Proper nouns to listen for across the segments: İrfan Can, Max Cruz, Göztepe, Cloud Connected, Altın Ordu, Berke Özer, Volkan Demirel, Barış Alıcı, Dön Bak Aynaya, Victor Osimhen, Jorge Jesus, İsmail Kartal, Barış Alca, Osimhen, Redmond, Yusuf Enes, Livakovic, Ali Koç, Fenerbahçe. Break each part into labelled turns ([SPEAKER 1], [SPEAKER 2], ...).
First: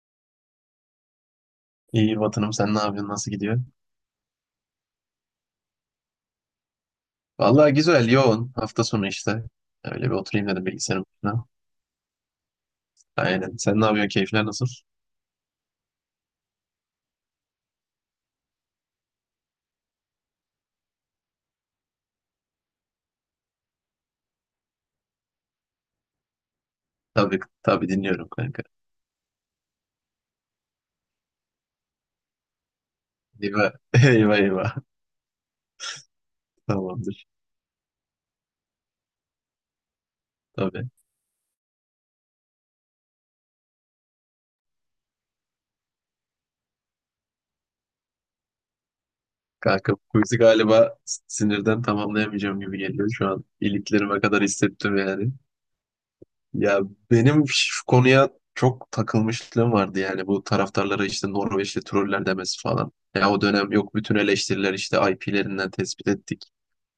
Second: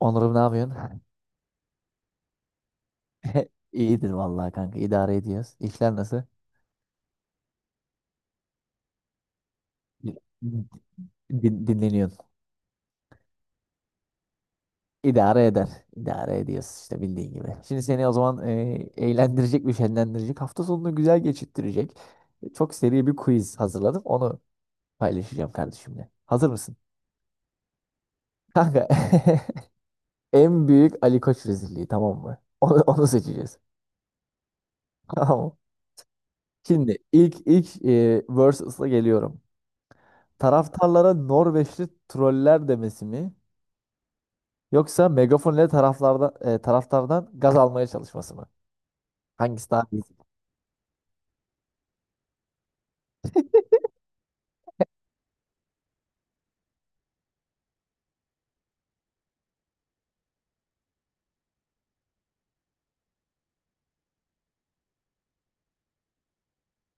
[SPEAKER 1] Onur'um ne yapıyorsun?
[SPEAKER 2] İyi Vatanım sen ne yapıyorsun? Nasıl gidiyor?
[SPEAKER 1] İyidir vallahi kanka, İdare ediyoruz. İşler nasıl?
[SPEAKER 2] Vallahi güzel, yoğun. Hafta sonu işte. Öyle bir oturayım dedim bilgisayarın başına.
[SPEAKER 1] Dinleniyorsun.
[SPEAKER 2] Aynen. Sen ne yapıyorsun? Keyifler nasıl?
[SPEAKER 1] İdare eder. İdare ediyoruz işte bildiğin gibi. Şimdi seni o zaman eğlendirecek ve şenlendirecek. Hafta sonunu güzel geçirttirecek. Çok seri bir quiz hazırladım. Onu paylaşacağım kardeşimle. Hazır mısın?
[SPEAKER 2] Tabii, tabii dinliyorum kanka.
[SPEAKER 1] Kanka, en büyük Ali Koç rezilliği, tamam mı? Onu seçeceğiz.
[SPEAKER 2] Eyvah, eyvah, eyvah.
[SPEAKER 1] Tamam mı? Şimdi
[SPEAKER 2] Tamamdır.
[SPEAKER 1] ilk versus'la geliyorum.
[SPEAKER 2] Tabii.
[SPEAKER 1] Taraftarlara Norveçli troller demesi mi? Yoksa megafon ile taraftardan gaz almaya çalışması mı? Hangisi daha
[SPEAKER 2] Kanka bu
[SPEAKER 1] iyi?
[SPEAKER 2] quiz'i galiba sinirden tamamlayamayacağım gibi geliyor. Şu an iliklerime kadar hissettim yani. Ya benim şu konuya çok takılmışlığım vardı yani. Bu taraftarlara işte Norveçli troller demesi falan. Ya o dönem yok, bütün eleştiriler işte IP'lerinden tespit ettik,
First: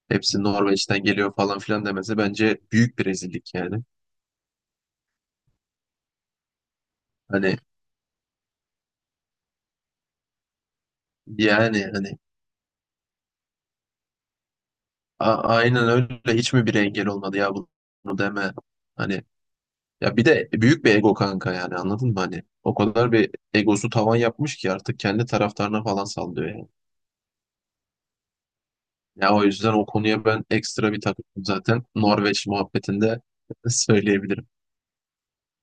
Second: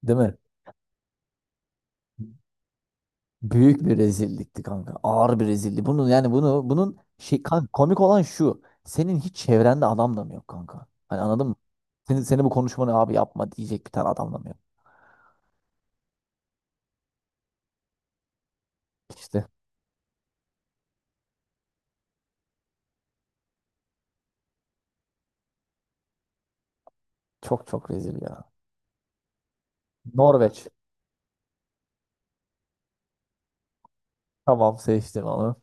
[SPEAKER 1] Değil mi?
[SPEAKER 2] hepsi Norveç'ten geliyor falan filan demesi bence büyük bir rezillik yani.
[SPEAKER 1] Büyük bir rezillikti kanka. Ağır bir rezillik. Bunun yani bunu bunun şey
[SPEAKER 2] Hani
[SPEAKER 1] kanka, komik olan şu. Senin hiç çevrende adam da mı yok kanka? Hani anladın mı?
[SPEAKER 2] yani hani
[SPEAKER 1] Seni bu konuşmanı abi yapma diyecek bir tane adam da mı yok?
[SPEAKER 2] aynen öyle, hiç mi bir engel olmadı ya bunu deme? Hani
[SPEAKER 1] İşte
[SPEAKER 2] ya bir de büyük bir ego kanka, yani anladın mı hani? O kadar bir egosu tavan yapmış ki artık kendi taraftarına falan sallıyor yani.
[SPEAKER 1] çok rezil ya.
[SPEAKER 2] Ya o yüzden o konuya ben
[SPEAKER 1] Norveç.
[SPEAKER 2] ekstra bir takıldım zaten Norveç muhabbetinde söyleyebilirim.
[SPEAKER 1] Tamam, seçtim onu.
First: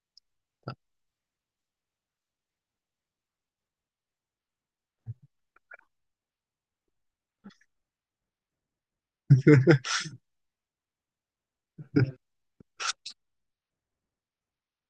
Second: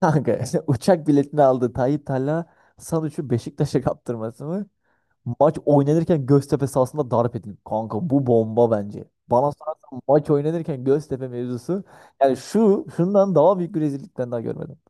[SPEAKER 1] Kanka, uçak biletini aldı Tayyip Talha Sanuç'u Beşiktaş'a kaptırması mı? Maç oynanırken Göztepe sahasında darp edildi. Kanka bu bomba bence. Bana sorarsan maç oynanırken Göztepe mevzusu, yani şundan daha büyük bir rezillikten daha görmedim.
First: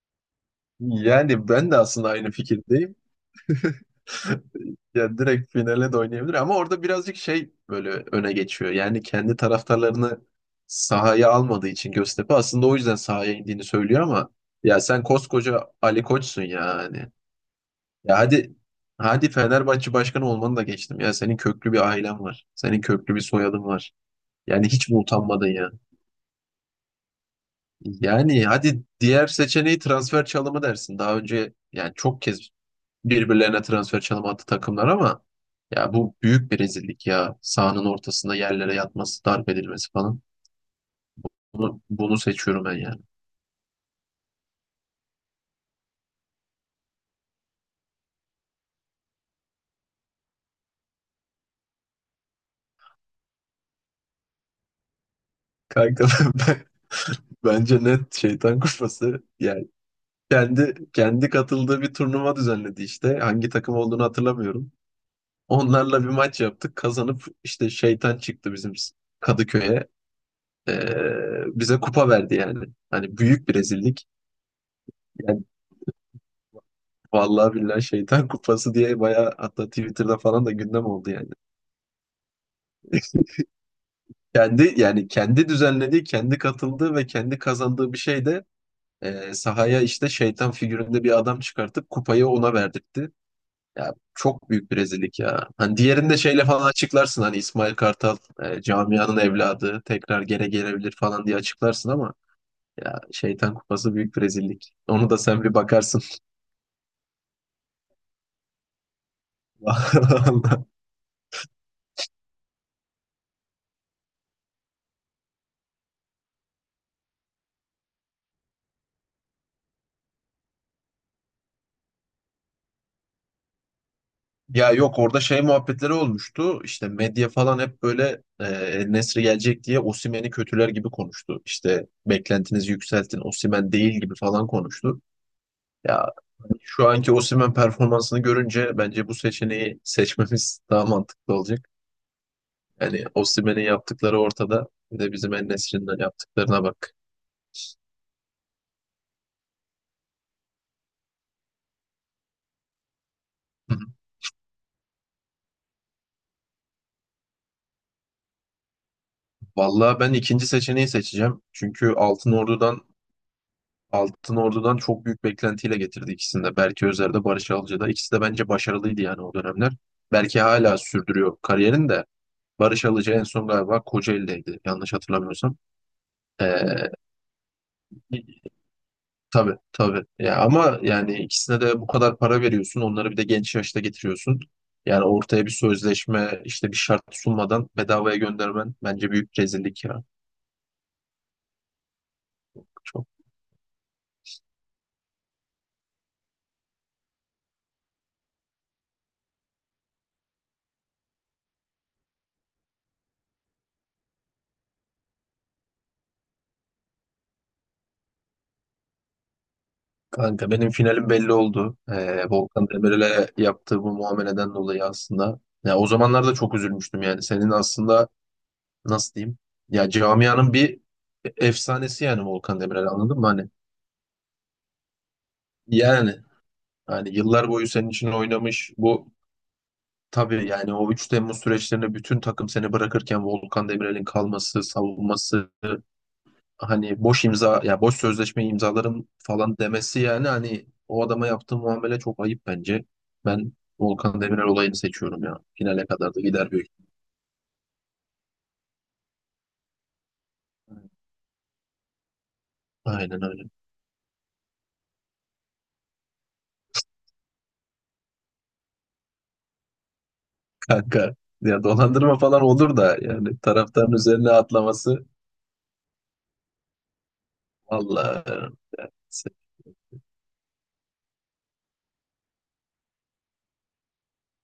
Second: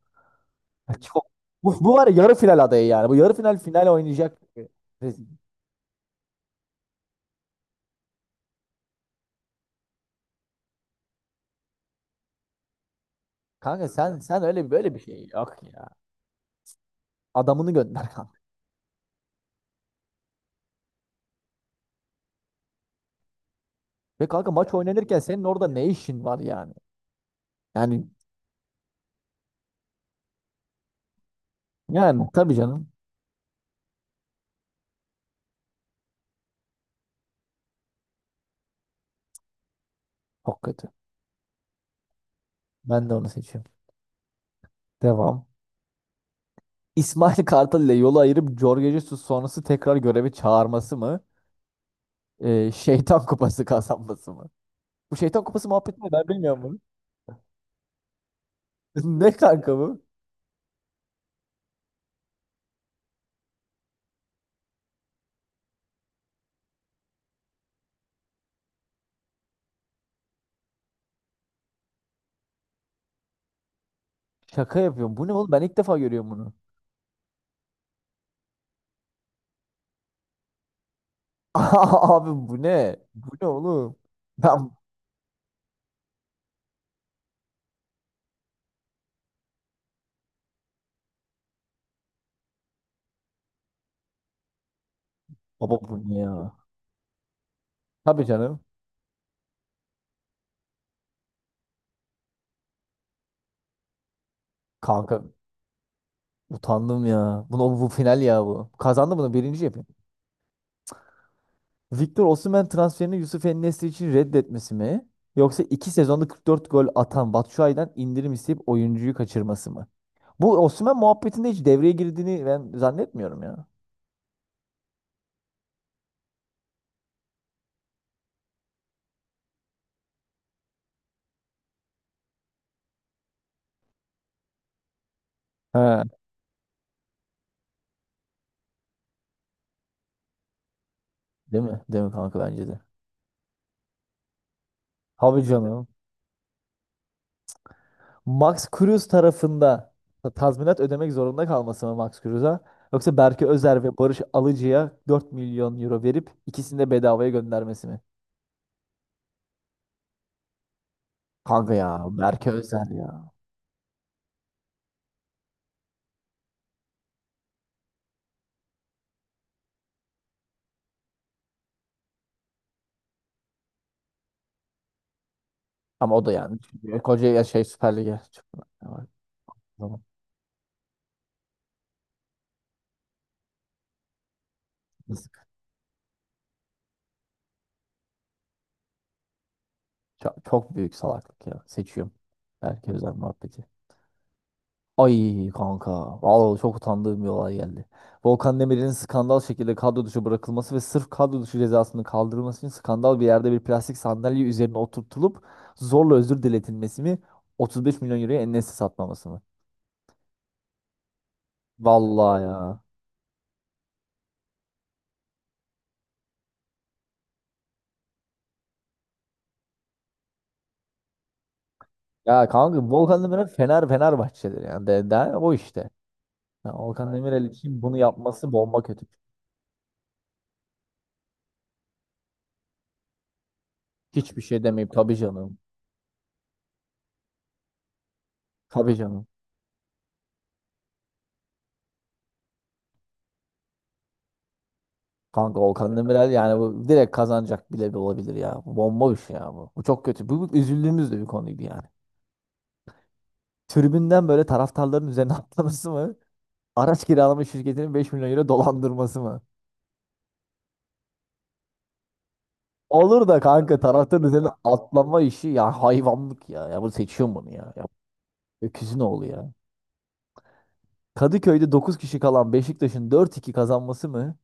[SPEAKER 1] Ya çok-
[SPEAKER 2] Yani ben
[SPEAKER 1] bu,
[SPEAKER 2] de
[SPEAKER 1] bu var
[SPEAKER 2] aslında
[SPEAKER 1] ya,
[SPEAKER 2] aynı
[SPEAKER 1] yarı final adayı
[SPEAKER 2] fikirdeyim.
[SPEAKER 1] yani. Bu yarı final final oynayacak.
[SPEAKER 2] Yani
[SPEAKER 1] Rezil.
[SPEAKER 2] direkt finale de oynayabilir ama orada birazcık şey böyle öne geçiyor. Yani kendi taraftarlarını sahaya almadığı için Göztepe aslında o yüzden sahaya indiğini
[SPEAKER 1] Kanka,
[SPEAKER 2] söylüyor
[SPEAKER 1] sen
[SPEAKER 2] ama
[SPEAKER 1] sen öyle
[SPEAKER 2] ya
[SPEAKER 1] böyle bir
[SPEAKER 2] sen
[SPEAKER 1] şey yok
[SPEAKER 2] koskoca
[SPEAKER 1] ya.
[SPEAKER 2] Ali Koç'sun yani.
[SPEAKER 1] Adamını gönder,
[SPEAKER 2] Ya
[SPEAKER 1] kanka.
[SPEAKER 2] hadi hadi Fenerbahçe başkanı olmanı da geçtim. Ya senin köklü bir ailen var. Senin köklü bir soyadın var.
[SPEAKER 1] Ve kanka,
[SPEAKER 2] Yani
[SPEAKER 1] maç
[SPEAKER 2] hiç mi
[SPEAKER 1] oynanırken senin
[SPEAKER 2] utanmadın
[SPEAKER 1] orada
[SPEAKER 2] ya?
[SPEAKER 1] ne işin var yani? Yani
[SPEAKER 2] Yani hadi diğer seçeneği transfer çalımı dersin. Daha önce yani çok
[SPEAKER 1] Yani
[SPEAKER 2] kez
[SPEAKER 1] tabii canım.
[SPEAKER 2] birbirlerine transfer çalım attı takımlar ama ya bu büyük bir rezillik ya. Sahanın ortasında yerlere yatması, darp edilmesi falan.
[SPEAKER 1] Çok kötü.
[SPEAKER 2] Bunu seçiyorum ben yani.
[SPEAKER 1] Ben de onu seçiyorum. Devam. İsmail Kartal ile yolu ayırıp Jorge Jesus sonrası tekrar göreve çağırması mı? Şeytan kupası kazanması mı? Bu şeytan kupası muhabbeti
[SPEAKER 2] Kanka
[SPEAKER 1] ne? Ben bilmiyorum
[SPEAKER 2] ben-
[SPEAKER 1] bunu.
[SPEAKER 2] bence net şeytan kuşması
[SPEAKER 1] Ne
[SPEAKER 2] yani
[SPEAKER 1] kanka bu?
[SPEAKER 2] kendi katıldığı bir turnuva düzenledi işte. Hangi takım olduğunu hatırlamıyorum. Onlarla bir maç yaptık. Kazanıp işte şeytan çıktı bizim Kadıköy'e. Bize kupa verdi yani. Hani büyük bir rezillik.
[SPEAKER 1] Şaka yapıyorum. Bu ne
[SPEAKER 2] Yani
[SPEAKER 1] oğlum? Ben ilk defa görüyorum bunu.
[SPEAKER 2] vallahi billahi şeytan kupası diye bayağı, hatta Twitter'da falan da gündem oldu yani.
[SPEAKER 1] Abi bu ne? Bu ne oğlum? Ben
[SPEAKER 2] Kendi yani kendi düzenlediği, kendi katıldığı ve kendi kazandığı bir şey de sahaya işte şeytan figüründe bir adam çıkartıp kupayı ona verdirtti. Ya çok büyük bir rezillik ya.
[SPEAKER 1] Baba
[SPEAKER 2] Hani
[SPEAKER 1] bu
[SPEAKER 2] diğerinde
[SPEAKER 1] ne ya?
[SPEAKER 2] şeyle falan açıklarsın hani İsmail Kartal
[SPEAKER 1] Tabii canım.
[SPEAKER 2] camianın evladı tekrar geri gelebilir falan diye açıklarsın ama ya şeytan kupası büyük bir rezillik. Onu da
[SPEAKER 1] Kanka
[SPEAKER 2] sen bir bakarsın.
[SPEAKER 1] utandım ya. Bunu, bu final ya bu. Kazandı, bunu birinci yapayım. Victor Osimhen transferini Yusuf en için reddetmesi mi? Yoksa iki sezonda 44 gol atan Batshuayi'den indirim isteyip oyuncuyu kaçırması mı? Bu Osimhen muhabbetinde hiç devreye girdiğini ben zannetmiyorum ya.
[SPEAKER 2] Ya yok, orada şey muhabbetleri olmuştu. İşte medya falan hep böyle Nesri gelecek diye Osimhen'i kötüler gibi konuştu. İşte beklentinizi yükseltin, Osimhen değil gibi falan konuştu.
[SPEAKER 1] He.
[SPEAKER 2] Ya şu anki Osimhen performansını görünce bence bu seçeneği seçmemiz daha mantıklı
[SPEAKER 1] Değil
[SPEAKER 2] olacak.
[SPEAKER 1] mi? Değil mi kanka, bence de.
[SPEAKER 2] Yani Osimhen'in yaptıkları ortada. Bir de bizim
[SPEAKER 1] Abi
[SPEAKER 2] en de
[SPEAKER 1] canım.
[SPEAKER 2] yaptıklarına bak.
[SPEAKER 1] Max Cruz tarafında tazminat ödemek zorunda kalması mı Max Cruz'a? Yoksa Berke
[SPEAKER 2] Hı hı.
[SPEAKER 1] Özer ve Barış Alıcı'ya 4 milyon euro verip ikisini de bedavaya göndermesi mi?
[SPEAKER 2] Vallahi ben ikinci seçeneği seçeceğim.
[SPEAKER 1] Kanka
[SPEAKER 2] Çünkü
[SPEAKER 1] ya
[SPEAKER 2] Altın
[SPEAKER 1] Berke
[SPEAKER 2] Ordu'dan
[SPEAKER 1] Özer ya.
[SPEAKER 2] Altın Ordu'dan çok büyük beklentiyle getirdi ikisini de. Berke Özer'de, Barış Alca'da. İkisi de bence başarılıydı yani o dönemler. Belki hala sürdürüyor kariyerini de. Barış Alca en son galiba Kocaeli'deydi, yanlış hatırlamıyorsam.
[SPEAKER 1] Ama o da
[SPEAKER 2] Ee,
[SPEAKER 1] yani, çünkü koca ya şey Süper Lig'e çıkıyor.
[SPEAKER 2] tabii, tabii. Ya ama yani ikisine de bu kadar para veriyorsun. Onları bir de genç yaşta getiriyorsun. Yani ortaya bir sözleşme, işte bir şart sunmadan bedavaya göndermen bence büyük rezillik ya.
[SPEAKER 1] Çok büyük salaklık ya. Seçiyorum. Berke
[SPEAKER 2] Çok.
[SPEAKER 1] Özer muhabbeti. Ay kanka. Vallahi çok utandığım bir olay geldi. Volkan Demirel'in skandal şekilde kadro dışı bırakılması ve sırf kadro dışı cezasının kaldırılması için skandal bir yerde bir plastik sandalye üzerine oturtulup zorla özür diletilmesi mi? 35 milyon euroya en satmaması mı?
[SPEAKER 2] Kanka benim finalim belli oldu.
[SPEAKER 1] Vallahi
[SPEAKER 2] Volkan
[SPEAKER 1] ya.
[SPEAKER 2] Demirel'e yaptığı bu muameleden dolayı aslında. Ya o zamanlarda çok üzülmüştüm yani. Senin aslında nasıl diyeyim? Ya camianın bir efsanesi yani
[SPEAKER 1] Ya
[SPEAKER 2] Volkan
[SPEAKER 1] kanka,
[SPEAKER 2] Demirel, anladın
[SPEAKER 1] Volkan
[SPEAKER 2] mı?
[SPEAKER 1] Demirel
[SPEAKER 2] Hani
[SPEAKER 1] Fenerbahçe'dir yani. O işte.
[SPEAKER 2] yani
[SPEAKER 1] Ya Volkan
[SPEAKER 2] hani
[SPEAKER 1] Aynen Demirel
[SPEAKER 2] yıllar boyu
[SPEAKER 1] için
[SPEAKER 2] senin
[SPEAKER 1] bunu
[SPEAKER 2] için
[SPEAKER 1] yapması
[SPEAKER 2] oynamış.
[SPEAKER 1] bomba kötü.
[SPEAKER 2] Bu tabii yani o 3 Temmuz süreçlerinde bütün takım seni bırakırken Volkan Demirel'in
[SPEAKER 1] Hiçbir şey
[SPEAKER 2] kalması,
[SPEAKER 1] demeyip tabii
[SPEAKER 2] savunması,
[SPEAKER 1] canım.
[SPEAKER 2] hani boş imza ya boş sözleşme
[SPEAKER 1] Tabii
[SPEAKER 2] imzalarım
[SPEAKER 1] canım.
[SPEAKER 2] falan demesi, yani hani o adama yaptığı muamele çok ayıp bence. Ben Volkan Demirel olayını seçiyorum ya.
[SPEAKER 1] Kanka
[SPEAKER 2] Finale
[SPEAKER 1] Volkan
[SPEAKER 2] kadar da
[SPEAKER 1] Demirel
[SPEAKER 2] gider
[SPEAKER 1] yani
[SPEAKER 2] büyük.
[SPEAKER 1] bu direkt kazanacak bile bir olabilir ya. Bu bomba bir şey ya bu. Bu çok kötü. Bu üzüldüğümüz de bir konuydu yani.
[SPEAKER 2] Aynen öyle.
[SPEAKER 1] Tribünden böyle taraftarların üzerine atlaması mı? Araç kiralama şirketinin beş milyon euro dolandırması mı?
[SPEAKER 2] Kanka ya dolandırma falan olur da
[SPEAKER 1] Olur
[SPEAKER 2] yani
[SPEAKER 1] da kanka
[SPEAKER 2] taraftarın
[SPEAKER 1] taraftarın
[SPEAKER 2] üzerine
[SPEAKER 1] üzerine
[SPEAKER 2] atlaması
[SPEAKER 1] atlama işi ya, hayvanlık ya. Ya bunu seçiyorum, bunu ya. Ya
[SPEAKER 2] vallahi
[SPEAKER 1] öküzün oğlu ya. Kadıköy'de 9 kişi kalan Beşiktaş'ın dört iki kazanması mı?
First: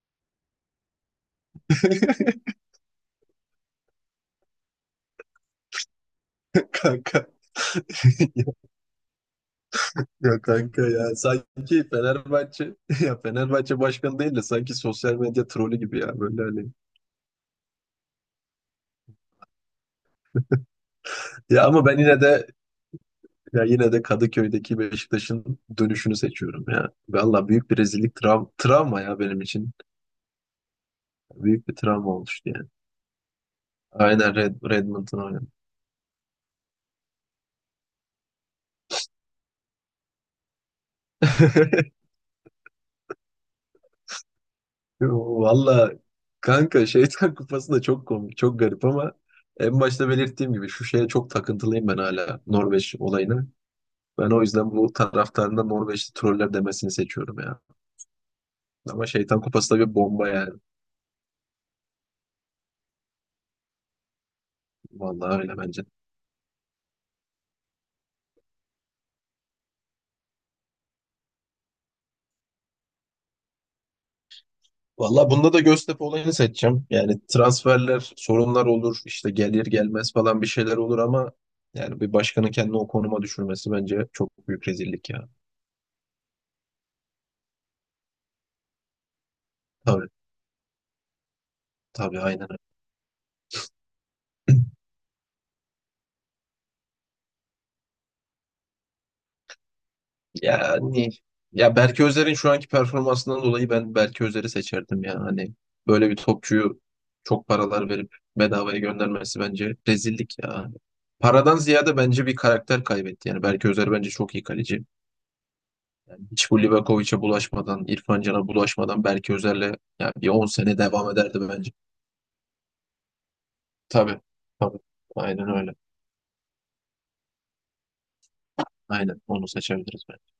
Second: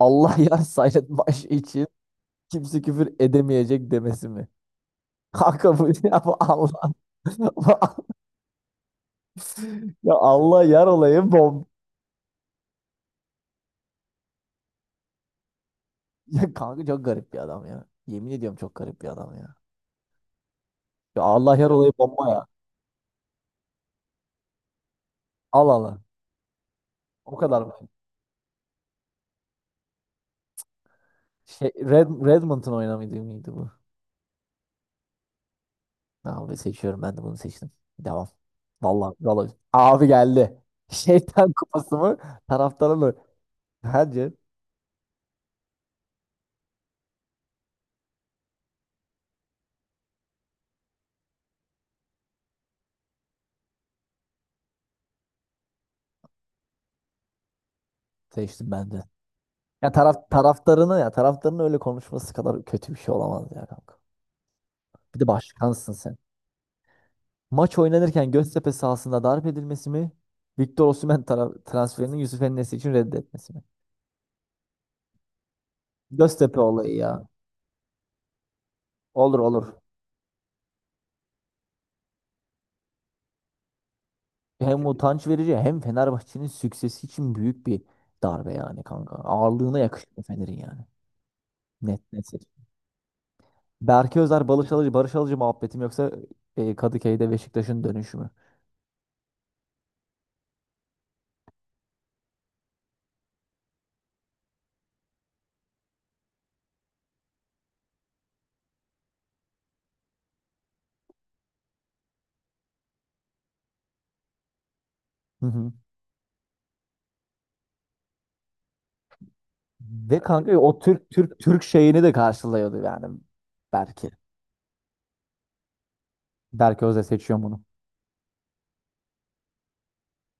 [SPEAKER 1] Allah yar Sayret Baş için kimse küfür edemeyecek demesi mi? Kanka bu, ya bu Allah.
[SPEAKER 2] kanka,
[SPEAKER 1] Ya
[SPEAKER 2] ya
[SPEAKER 1] Allah
[SPEAKER 2] kanka
[SPEAKER 1] yar
[SPEAKER 2] ya
[SPEAKER 1] olayım bom.
[SPEAKER 2] sanki Fenerbahçe ya Fenerbahçe başkanı değil de sanki sosyal medya trolü gibi ya böyle
[SPEAKER 1] Ya
[SPEAKER 2] hani.
[SPEAKER 1] kanka çok garip bir adam ya. Yemin ediyorum, çok garip bir adam ya. Ya Allah
[SPEAKER 2] Ya
[SPEAKER 1] yar
[SPEAKER 2] ama
[SPEAKER 1] olayım
[SPEAKER 2] ben yine
[SPEAKER 1] bomba ya.
[SPEAKER 2] de Ya yine de Kadıköy'deki Beşiktaş'ın
[SPEAKER 1] Al.
[SPEAKER 2] dönüşünü seçiyorum ya.
[SPEAKER 1] O
[SPEAKER 2] Valla
[SPEAKER 1] kadar
[SPEAKER 2] büyük
[SPEAKER 1] mı?
[SPEAKER 2] bir rezillik, travma ya benim için. Büyük bir travma oluştu yani.
[SPEAKER 1] Redmond'un oynamaydı mıydı bu?
[SPEAKER 2] Aynen Redmond'un oynadı.
[SPEAKER 1] Tamam, ben seçiyorum, ben de bunu seçtim. Devam. Vallahi vallahi. Abi geldi. Şeytan kupası mı? Taraftarı mı? Bence
[SPEAKER 2] Valla kanka Şeytan Kupası da çok komik, çok garip ama en başta belirttiğim gibi şu şeye çok takıntılıyım ben, hala Norveç olayına. Ben o yüzden bu taraftarında Norveçli troller demesini seçiyorum ya.
[SPEAKER 1] seçtim ben de.
[SPEAKER 2] Ama Şeytan Kupası da bir bomba yani.
[SPEAKER 1] Taraftarını ya taraftarının öyle konuşması kadar kötü bir şey olamaz ya kanka. Bir de
[SPEAKER 2] Vallahi öyle bence.
[SPEAKER 1] başkansın sen. Maç oynanırken Göztepe sahasında darp edilmesi mi? Victor Osimhen transferinin Yusuf Enes için reddetmesi mi?
[SPEAKER 2] Valla bunda da Göztepe olayını
[SPEAKER 1] Göztepe
[SPEAKER 2] seçeceğim.
[SPEAKER 1] olayı
[SPEAKER 2] Yani
[SPEAKER 1] ya.
[SPEAKER 2] transferler, sorunlar olur, işte
[SPEAKER 1] Olur
[SPEAKER 2] gelir
[SPEAKER 1] olur.
[SPEAKER 2] gelmez falan bir şeyler olur ama yani bir başkanın kendini o konuma düşürmesi bence çok büyük
[SPEAKER 1] Hem
[SPEAKER 2] rezillik
[SPEAKER 1] utanç
[SPEAKER 2] ya.
[SPEAKER 1] verici hem Fenerbahçe'nin süksesi için büyük bir darbe yani kanka. Ağırlığına
[SPEAKER 2] Tabii,
[SPEAKER 1] yakışıyor Fener'in yani. Net
[SPEAKER 2] tabii,
[SPEAKER 1] net.
[SPEAKER 2] aynen öyle.
[SPEAKER 1] Berke Özer, Barış Alıcı, Barış Alıcı muhabbetim yoksa Kadıköy'de Beşiktaş'ın dönüşü mü?
[SPEAKER 2] Yani ya Berke Özer'in şu anki performansından dolayı ben Berke Özer'i seçerdim ya. Hani böyle bir topçuyu çok paralar verip bedavaya göndermesi bence rezillik ya. Paradan ziyade bence bir karakter kaybetti. Yani Berke Özer bence çok iyi kaleci.
[SPEAKER 1] Hı hı.
[SPEAKER 2] Hiç bu Livakovic'e bulaşmadan, İrfan Can'a bulaşmadan belki Özer'le yani
[SPEAKER 1] Ve
[SPEAKER 2] bir 10
[SPEAKER 1] kanka, o
[SPEAKER 2] sene devam ederdi
[SPEAKER 1] Türk
[SPEAKER 2] bence.
[SPEAKER 1] şeyini de karşılıyordu yani Berke.
[SPEAKER 2] Tabii, tabii. Aynen öyle.
[SPEAKER 1] Berke Özer seçiyor bunu.
[SPEAKER 2] Aynen onu seçebiliriz bence.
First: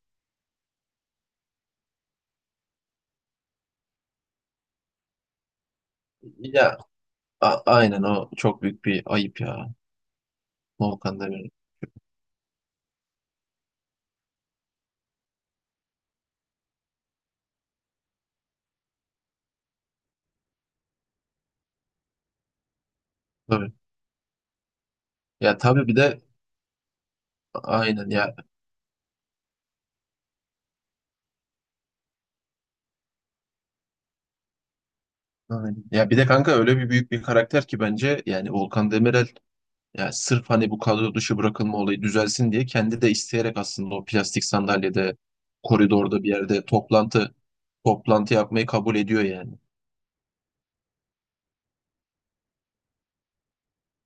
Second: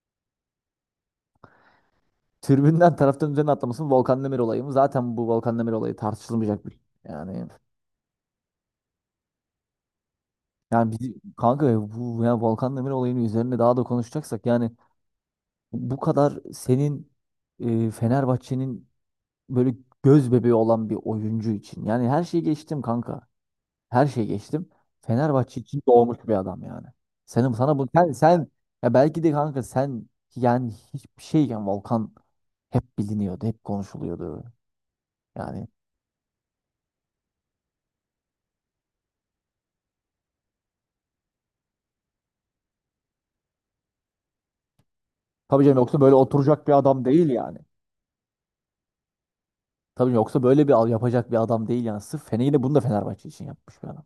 [SPEAKER 1] Tribünden taraftarın üzerine atlamasının Volkan Demir olayı mı? Zaten bu Volkan Demir olayı tartışılmayacak
[SPEAKER 2] Ya
[SPEAKER 1] bir yani.
[SPEAKER 2] aynen, o çok büyük bir ayıp ya.
[SPEAKER 1] Yani bizi,
[SPEAKER 2] Volkan Demirel.
[SPEAKER 1] kanka ya bu ya Volkan Demir olayının üzerine daha da konuşacaksak yani, bu kadar senin, Fenerbahçe'nin böyle göz bebeği olan bir oyuncu için. Yani her şeyi geçtim kanka.
[SPEAKER 2] Tabii.
[SPEAKER 1] Her şeyi geçtim.
[SPEAKER 2] Ya
[SPEAKER 1] Fenerbahçe için
[SPEAKER 2] tabii bir
[SPEAKER 1] doğmuş
[SPEAKER 2] de
[SPEAKER 1] bir adam yani. Senin sana bu
[SPEAKER 2] aynen
[SPEAKER 1] sen,
[SPEAKER 2] ya.
[SPEAKER 1] sen Ya belki de kanka sen, yani hiçbir şeyken Volkan hep biliniyordu, hep konuşuluyordu. Yani
[SPEAKER 2] Aynen. Ya bir de kanka öyle bir büyük bir karakter ki bence yani Volkan Demirel, ya sırf hani bu kadro dışı bırakılma olayı düzelsin diye kendi de isteyerek aslında o plastik sandalyede
[SPEAKER 1] tabii canım, yoksa böyle
[SPEAKER 2] koridorda bir yerde
[SPEAKER 1] oturacak bir adam değil
[SPEAKER 2] toplantı
[SPEAKER 1] yani.
[SPEAKER 2] toplantı yapmayı kabul ediyor yani.
[SPEAKER 1] Tabii yoksa böyle bir al yapacak bir adam değil yani. Sırf Fene, yine bunu da Fenerbahçe için yapmış bir adam.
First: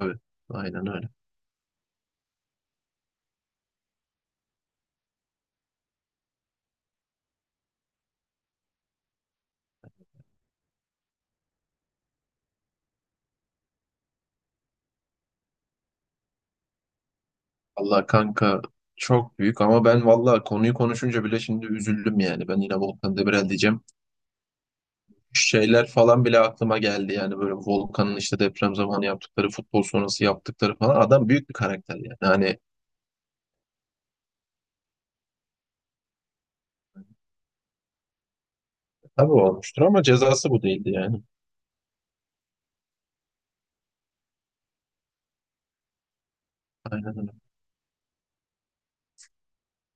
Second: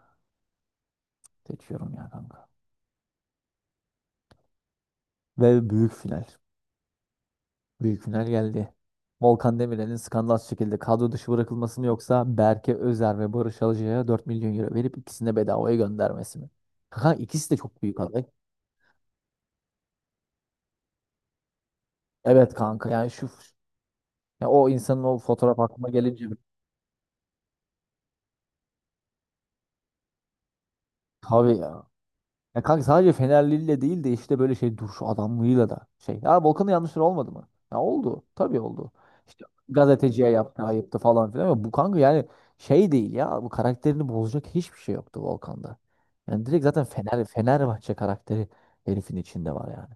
[SPEAKER 2] Evet, aynen öyle.
[SPEAKER 1] Seçiyorum ya kanka. Ve büyük final. Büyük final geldi. Volkan Demirel'in skandal şekilde kadro dışı bırakılması mı yoksa Berke Özer ve Barış Alcay'a 4 milyon euro verip ikisini de bedavaya göndermesi mi? Kanka ikisi de çok büyük
[SPEAKER 2] Allah
[SPEAKER 1] aday.
[SPEAKER 2] kanka çok büyük, ama ben valla konuyu konuşunca bile şimdi üzüldüm yani.
[SPEAKER 1] Evet
[SPEAKER 2] Ben yine
[SPEAKER 1] kanka, yani
[SPEAKER 2] Volkan
[SPEAKER 1] şu,
[SPEAKER 2] Demirel diyeceğim.
[SPEAKER 1] ya o insanın o fotoğraf
[SPEAKER 2] Şeyler
[SPEAKER 1] aklıma gelince
[SPEAKER 2] falan bile aklıma geldi yani, böyle Volkan'ın işte deprem zamanı yaptıkları, futbol sonrası yaptıkları falan. Adam büyük bir
[SPEAKER 1] tabii ya.
[SPEAKER 2] karakter yani. Hani
[SPEAKER 1] Ya kanka sadece Fenerliyle değil de işte böyle şey, duruş adamlığıyla da şey. Ya Volkan'ın yanlışları olmadı mı? Ya oldu. Tabii oldu.
[SPEAKER 2] tabii
[SPEAKER 1] İşte
[SPEAKER 2] olmuştur ama
[SPEAKER 1] gazeteciye
[SPEAKER 2] cezası bu
[SPEAKER 1] yaptı,
[SPEAKER 2] değildi
[SPEAKER 1] ayıptı
[SPEAKER 2] yani.
[SPEAKER 1] falan filan. Ama bu kanka yani şey değil ya. Bu karakterini bozacak hiçbir şey yoktu Volkan'da. Yani direkt zaten
[SPEAKER 2] Aynen öyle.
[SPEAKER 1] Fenerbahçe karakteri herifin içinde var yani.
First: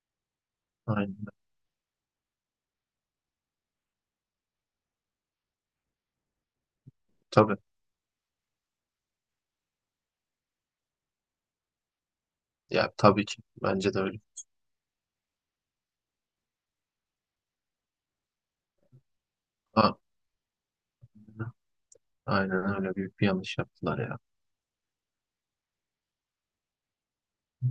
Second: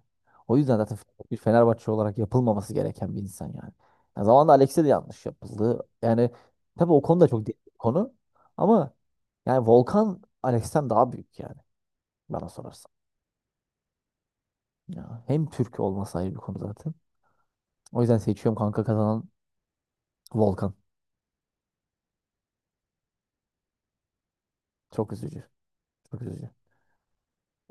[SPEAKER 1] O yüzden zaten
[SPEAKER 2] Aynen
[SPEAKER 1] bir
[SPEAKER 2] öyle.
[SPEAKER 1] Fenerbahçe olarak yapılmaması gereken bir insan yani. Ya zamanında Alex'e de yanlış yapıldı. Yani tabii o konu da çok
[SPEAKER 2] Tabii.
[SPEAKER 1] derin bir konu. Ama yani Volkan Alex'ten daha büyük yani, bana
[SPEAKER 2] Ya
[SPEAKER 1] sorarsan.
[SPEAKER 2] tabii ki. Bence de öyle.
[SPEAKER 1] Ya, hem Türk olması ayrı bir konu zaten. O yüzden seçiyorum kanka, kazanan
[SPEAKER 2] A-
[SPEAKER 1] Volkan.
[SPEAKER 2] Aynen öyle. Büyük bir yanlış yaptılar ya.
[SPEAKER 1] Çok üzücü. Çok üzücü.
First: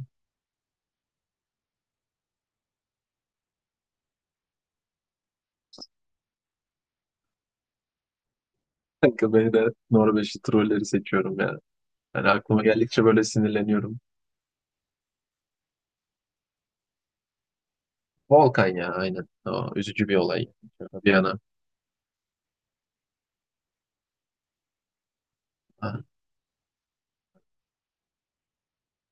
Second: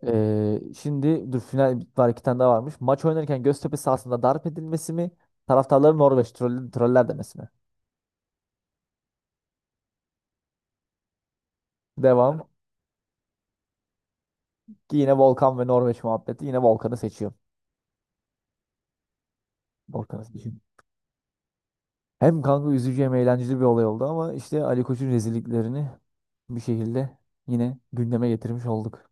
[SPEAKER 1] Şimdi dur, final var, iki tane daha varmış. Maç oynarken Göztepe sahasında darp edilmesi mi? Taraftarları troller demesi mi?
[SPEAKER 2] Kanka ben de Norveçli trolleri seçiyorum ya. Yani
[SPEAKER 1] Devam.
[SPEAKER 2] aklıma geldikçe böyle sinirleniyorum.
[SPEAKER 1] Ki yine Volkan ve Norveç muhabbeti. Yine Volkan'ı seçiyorum.
[SPEAKER 2] Volkan ya, aynen. O, üzücü bir
[SPEAKER 1] Volkan'ı
[SPEAKER 2] olay.
[SPEAKER 1] seçiyorum.
[SPEAKER 2] Bir yana.
[SPEAKER 1] Hem kanka üzücü hem eğlenceli bir olay oldu ama işte Ali Koç'un rezilliklerini
[SPEAKER 2] Ha,
[SPEAKER 1] bir şekilde yine gündeme getirmiş olduk.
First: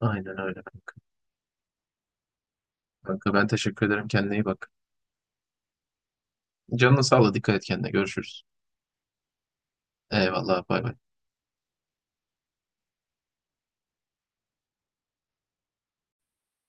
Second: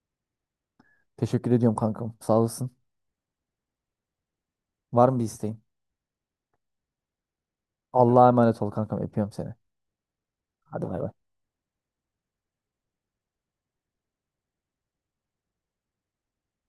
[SPEAKER 2] aynen öyle kanka.
[SPEAKER 1] Teşekkür ediyorum kankam. Sağ olasın.
[SPEAKER 2] Kanka ben teşekkür ederim. Kendine iyi bak.
[SPEAKER 1] Var mı bir isteğin?
[SPEAKER 2] Canına sağlık. Dikkat et kendine.
[SPEAKER 1] Allah'a
[SPEAKER 2] Görüşürüz.
[SPEAKER 1] emanet ol kankam. Öpüyorum seni.
[SPEAKER 2] Eyvallah. Bay
[SPEAKER 1] Hadi
[SPEAKER 2] bay.
[SPEAKER 1] bay bay.